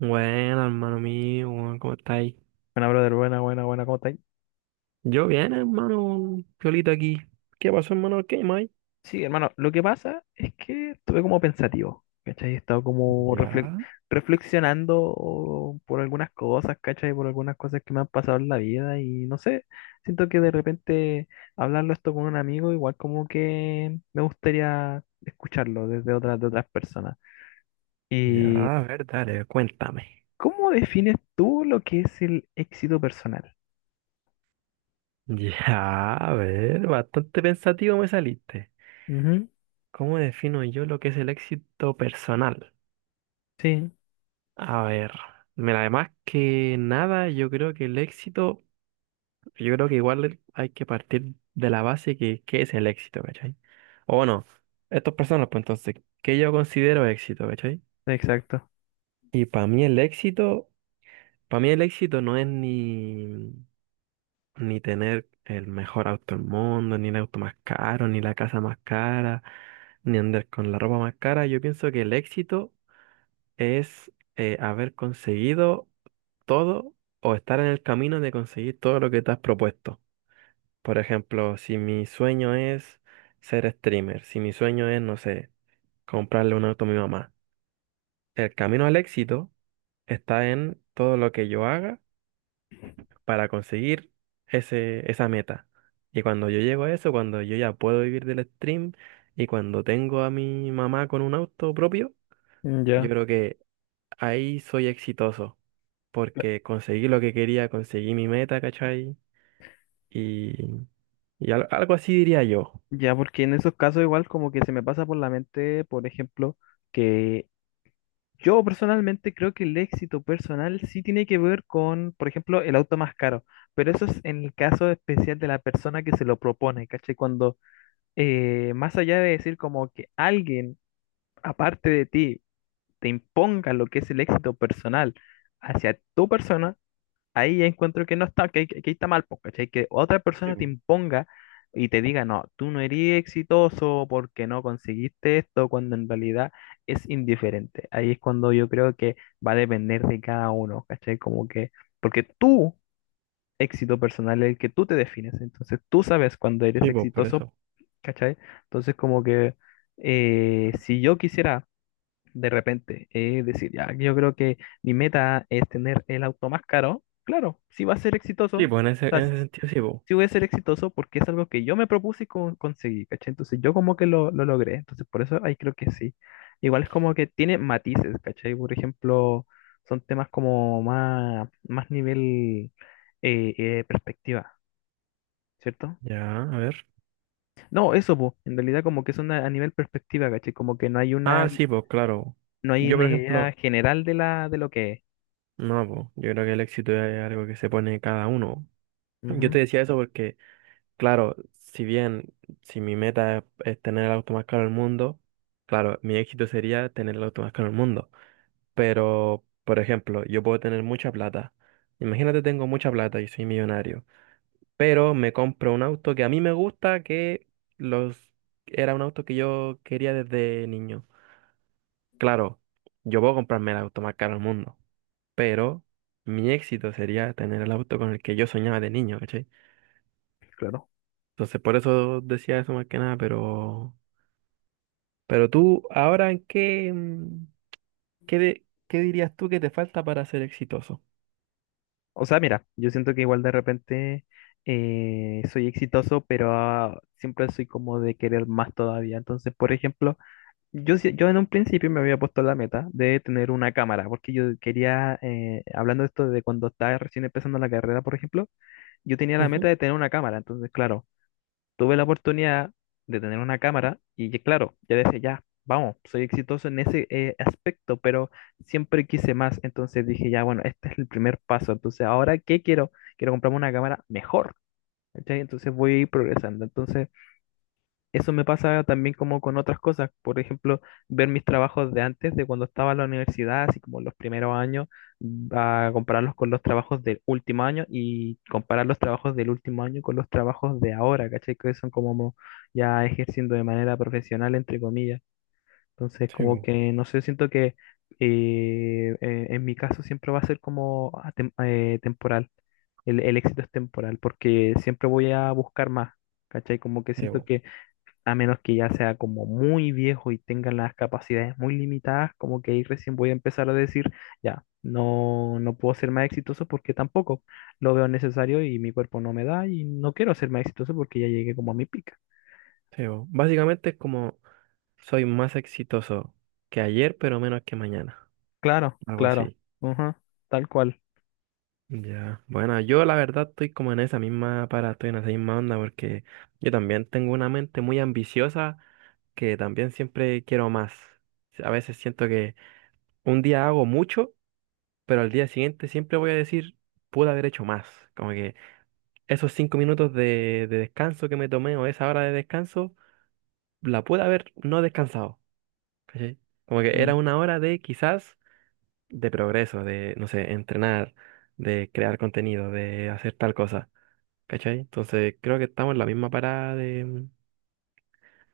Bueno, hermano mío, weón, ¿cómo estáis? Buena, brother, buena, buena, buena, ¿cómo estáis? Yo bien, hermano, Piolita aquí. ¿Qué pasó, hermano? ¿Qué más? Sí, hermano, lo que pasa es que estuve como pensativo, ¿cachai? He estado como Ya, reflexionando por algunas cosas, ¿cachai? Por algunas cosas que me han pasado en la vida y no sé, siento que de repente hablarlo esto con un amigo, igual como que me gustaría escucharlo desde otras, de otras personas. ya, ¿Y a ver, dale. Cuéntame. cómo defines tú lo que es el éxito personal? Ya, a ver, bastante pensativo me saliste. Ujú. ¿Cómo defino yo lo que es el éxito personal? Sí, A ver, mira, además que nada, yo creo que el éxito, yo creo que igual hay que partir de la base que qué es el éxito, ¿cachai? O bueno, estas personas, pues entonces, ¿qué yo considero éxito? ¿Cachai? exacto. Y para mí el éxito, para mí el éxito no es ni tener el mejor auto del mundo, ni el auto más caro, ni la casa más cara, ni andar con la ropa más cara. Yo pienso que el éxito es haber conseguido todo o estar en el camino de conseguir todo lo que te has propuesto. Por ejemplo, si mi sueño es ser streamer, si mi sueño es, no sé, comprarle un auto a mi mamá, el camino al éxito está en todo lo que yo haga para conseguir ese, esa meta. Y cuando yo llego a eso, cuando yo ya puedo vivir del stream y cuando tengo a mi mamá con un auto propio, yo Ya. creo que ahí soy exitoso, porque conseguí lo que quería, conseguí mi meta, ¿cachai? Y, algo así diría yo. Ya, porque en esos casos igual como que se me pasa por la mente, por ejemplo, que yo personalmente creo que el éxito personal sí tiene que ver con, por ejemplo, el auto más caro, pero eso es en el caso especial de la persona que se lo propone, ¿cachai? Cuando más allá de decir como que alguien aparte de ti te imponga lo que es el éxito personal hacia tu persona, ahí ya encuentro que no está, que, que está mal, po, ¿cachai? Que otra Sí, persona te po. imponga y te diga, no, tú no eres exitoso porque no conseguiste esto, cuando en realidad es indiferente. Ahí es cuando yo creo que va a depender de cada uno, ¿cachai? Como que, porque tu éxito personal es el que tú te defines, entonces tú sabes cuando eres Sí, pues, por exitoso, eso. ¿cachai? Entonces como que si yo quisiera de repente. Es decir, ya, yo creo que mi meta es tener el auto más caro. Claro, si va a ser Sí, exitoso, pues, o sea, en ese sentido, sí, pues. si voy a ser exitoso porque es algo que yo me propuse y conseguí, ¿cachai? Entonces yo como que lo logré, entonces por eso ahí creo que sí. Igual es como que tiene matices, ¿cachai? Por ejemplo, son temas como más, más nivel perspectiva, ¿cierto? Ya, a ver. No, eso, po, en realidad como que es una, a nivel perspectiva, ¿cachai? Como que no hay una, Ah, sí, pues, claro. no hay Yo, una por idea ejemplo, general de la, de lo que es. no, pues, yo creo que el éxito es algo que se pone cada uno. Yo te Ujú, decía eso porque, claro, si bien si mi meta es tener el auto más caro del mundo, claro, mi éxito sería tener el auto más caro del mundo. Pero, por ejemplo, yo puedo tener mucha plata. Imagínate, tengo mucha plata y soy millonario, pero me compro un auto que a mí me gusta, que los era un auto que yo quería desde niño. Claro, yo puedo comprarme el auto más caro del mundo, pero mi éxito sería tener el auto con el que yo soñaba de niño, ¿cachai? claro. Entonces, por eso decía eso más que nada, pero tú, ahora, ¿en qué, qué, qué dirías tú que te falta para ser exitoso? O sea, mira, yo siento que igual de repente soy exitoso, pero siempre soy como de querer más todavía. Entonces, por ejemplo, yo, yo en un principio me había puesto la meta de tener una cámara, porque yo quería, hablando de esto de cuando estaba recién empezando la carrera, por ejemplo, yo tenía la meta Ujú. de tener una cámara. Entonces, claro, tuve la oportunidad de tener una cámara y que, claro, yo decía, ya, vamos, soy exitoso en ese aspecto, pero siempre quise más, entonces dije, ya, bueno, este es el primer paso, entonces ahora, ¿qué quiero? Quiero comprarme una cámara mejor, ¿cachai? Entonces voy a ir progresando, entonces eso me pasa también como con otras cosas, por ejemplo, ver mis trabajos de antes, de cuando estaba en la universidad, así como los primeros años, a compararlos con los trabajos del último año y comparar los trabajos del último año con los trabajos de ahora, ¿cachai? Que son como ya ejerciendo de manera profesional, entre comillas. Entonces, Sí, como bo, que, no sé, siento que en mi caso siempre va a ser como temporal, el éxito es temporal, porque siempre voy a buscar más, ¿cachai? Como que sí, siento bo, que a menos que ya sea como muy viejo y tenga las capacidades muy limitadas, como que ahí recién voy a empezar a decir, ya, no, no puedo ser más exitoso porque tampoco lo veo necesario y mi cuerpo no me da y no quiero ser más exitoso porque ya llegué como a mi pica. sí, bo. Básicamente es como soy más exitoso que ayer, pero menos que mañana. Claro, Algo claro, así. ujú, tal cual. Ya. Bueno, yo la verdad estoy como en esa misma estoy en esa misma onda porque yo también tengo una mente muy ambiciosa que también siempre quiero más. A veces siento que un día hago mucho, pero al día siguiente siempre voy a decir, pude haber hecho más. Como que esos 5 minutos de descanso que me tomé o esa hora de descanso, la pude haber no descansado, ¿cachai? Como que Mm. era una hora de quizás de progreso, de, no sé, entrenar, de crear contenido, de hacer tal cosa. ¿Cachai? Entonces creo que estamos en la misma parada de,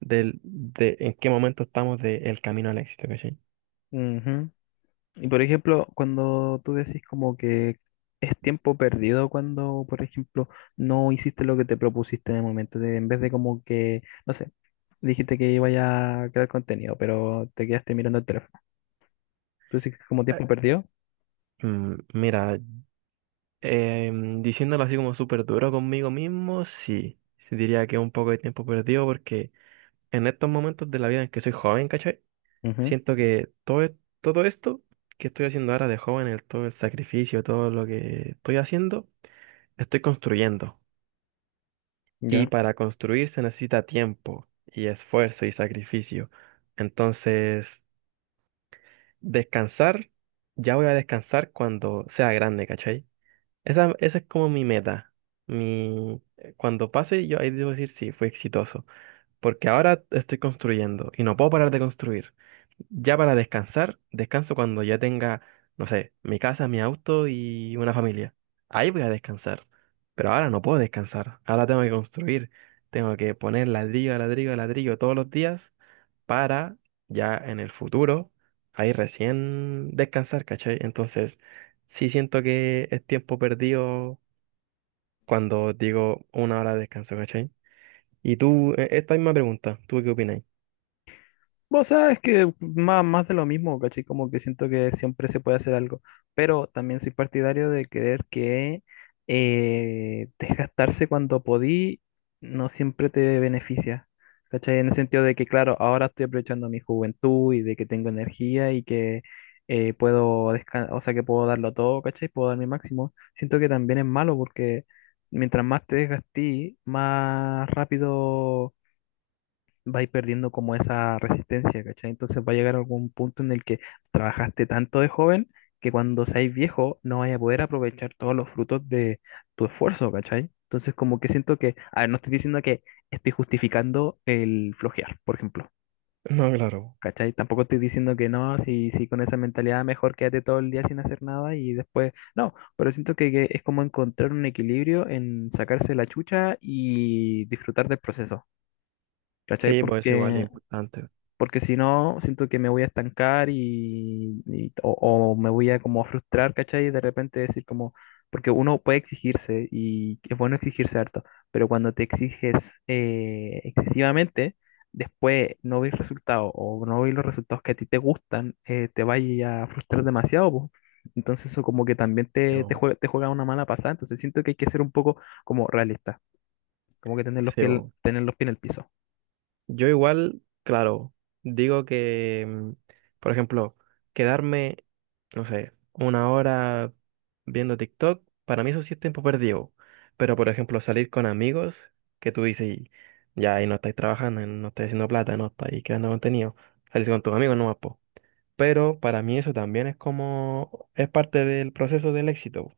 de en qué momento estamos del camino al éxito. ¿Cachai? Ujú. Y por ejemplo, cuando tú decís como que es tiempo perdido cuando, por ejemplo, no hiciste lo que te propusiste en el momento, en vez de como que, no sé, dijiste que iba a crear contenido, pero te quedaste mirando el teléfono. Tú dices que es como Eh, tiempo perdido. Mira, diciéndolo así como súper duro conmigo mismo, sí. Sí, diría que es un poco de tiempo perdido porque en estos momentos de la vida en que soy joven, ¿cachai? Ujú. Siento que todo, todo esto que estoy haciendo ahora de joven, el, todo el sacrificio, todo lo que estoy haciendo, estoy construyendo. Y Ya. para construir se necesita tiempo y esfuerzo y sacrificio. Entonces, descansar, ya voy a descansar cuando sea grande, ¿cachai? Esa es como mi meta. Mi, cuando pase, yo ahí debo decir sí, fui exitoso. Porque ahora estoy construyendo y no puedo parar de construir. Ya para descansar, descanso cuando ya tenga, no sé, mi casa, mi auto y una familia. Ahí voy a descansar. Pero ahora no puedo descansar. Ahora tengo que construir. Tengo que poner ladrillo, a ladrillo, a ladrillo todos los días para ya en el futuro, ahí recién descansar, ¿cachai? Entonces, sí siento que es tiempo perdido cuando digo una hora de descanso, ¿cachai? Y tú, esta misma pregunta, ¿tú qué opinas? Vos sabes que más, más de lo mismo, ¿cachai? Como que siento que siempre se puede hacer algo, pero también soy partidario de creer que desgastarse cuando podí no siempre te beneficia, ¿cachai? En el sentido de que, claro, ahora estoy aprovechando mi juventud y de que tengo energía y que puedo descansar, o sea, que puedo darlo todo, ¿cachai? Puedo dar mi máximo. Siento que también es malo porque mientras más te desgastí, más rápido va a ir perdiendo como esa resistencia, ¿cachai? Entonces va a llegar algún punto en el que trabajaste tanto de joven que cuando seáis viejo no vais a poder aprovechar todos los frutos de tu esfuerzo, ¿cachai? Entonces como que siento que, a ver, no estoy diciendo que estoy justificando el flojear, por ejemplo, No, claro. ¿cachai? Tampoco estoy diciendo que no, si, si con esa mentalidad mejor quédate todo el día sin hacer nada y después, no, pero siento que es como encontrar un equilibrio en sacarse la chucha y disfrutar del proceso. ¿Cachai? Sí, pues es igual, es Porque importante. Si no, siento que me voy a estancar o me voy a como frustrar, ¿cachai? Y de repente decir como, porque uno puede exigirse y es bueno exigirse harto, pero cuando te exiges excesivamente, después no ves resultados o no ves los resultados que a ti te gustan, te vaya a frustrar demasiado, po. Entonces eso como que también Sí, bo. Te juega una mala pasada, entonces siento que hay que ser un poco como realista, como que Sí, pues. tener los pies en el piso. Yo igual, claro, digo que, por ejemplo, quedarme, no sé, una hora viendo TikTok, para mí eso sí es tiempo perdido. Pero, por ejemplo, salir con amigos, que tú dices, ya ahí no estáis trabajando, no estáis haciendo plata, no estáis creando contenido, salir con tus amigos no más, pero para mí eso también es como, es parte del proceso del éxito.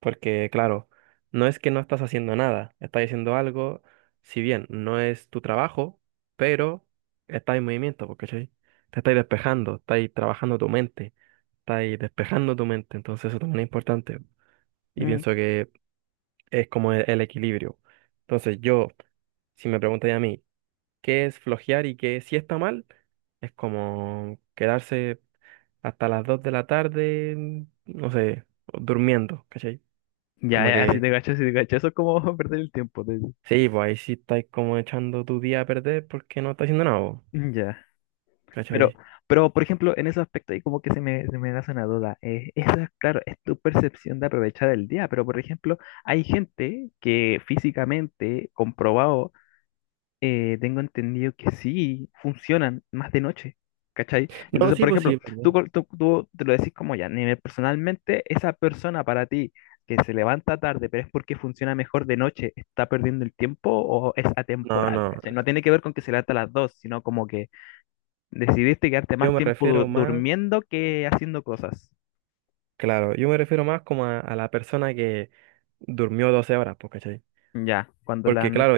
Porque claro, no es que no estás haciendo nada, estás haciendo algo, si bien no es tu trabajo, pero estás en movimiento, porque te estás despejando, estás trabajando tu mente, estás despejando tu mente, entonces eso también es importante. Y pienso que es como el equilibrio. Entonces yo, si me preguntáis a mí, ¿qué es flojear y qué si está mal? Es como quedarse hasta las 2 de la tarde, no sé, durmiendo, ¿cachai? Ya, Como ya, si que, te cacho, si te cacho, eso es como perder el tiempo. Te sí, pues ahí sí estáis como echando tu día a perder porque no está haciendo nada, vos, Ya. Pero, ¿cachai? pero, por ejemplo, en esos aspectos ahí como que se me nace una duda. Esa, claro, es tu percepción de aprovechar el día, pero, por ejemplo, hay gente que físicamente, comprobado, tengo entendido que sí funcionan más de noche, ¿cachai? No, Entonces, sí, por pues ejemplo, sí, ¿verdad? Tú te lo decís como ya, nivel personalmente, esa persona para ti que se levanta tarde, pero es porque funciona mejor de noche, ¿está perdiendo el tiempo o es No, atemporal? no, ¿Cachai? No tiene que ver con que se levanta a las dos, sino como que decidiste quedarte yo más me tiempo refiero más, durmiendo que haciendo cosas. claro, yo me refiero más como a la persona que durmió 12 horas, pues, ¿cachai? Ya, cuando la Porque, ne- claro,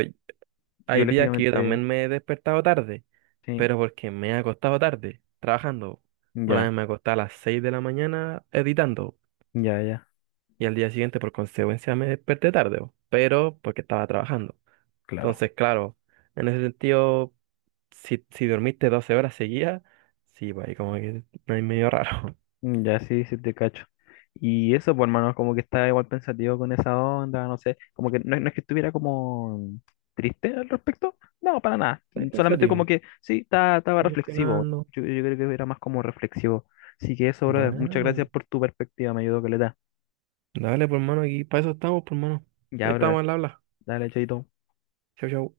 hay días que yo biológicamente, también me he despertado tarde, sí, pero porque me he acostado tarde, trabajando. Una ya, vez me acosté a las 6 de la mañana editando, ya, ya, y al día siguiente por consecuencia me desperté tarde, bo, pero porque estaba trabajando. claro. Entonces, claro, en ese sentido, si dormiste 12 horas seguidas, sí, pues ahí como que no hay medio raro. Ya sí, sí te cacho. Y eso, pues hermano, como que estaba igual pensativo con esa onda, no sé, como que no, no es que estuviera como triste al respecto, no, para nada, Estoy solamente como pensativo, que sí, estaba está reflexivo, funcionando. yo creo que era más como reflexivo. Así que eso, brother, muchas Bueno, gracias por tu perspectiva, me ayudó que le da. dale, por mano, aquí para eso estamos, por mano. Ya, Ahí estamos brother, al habla. dale, chaito. Chau, chau.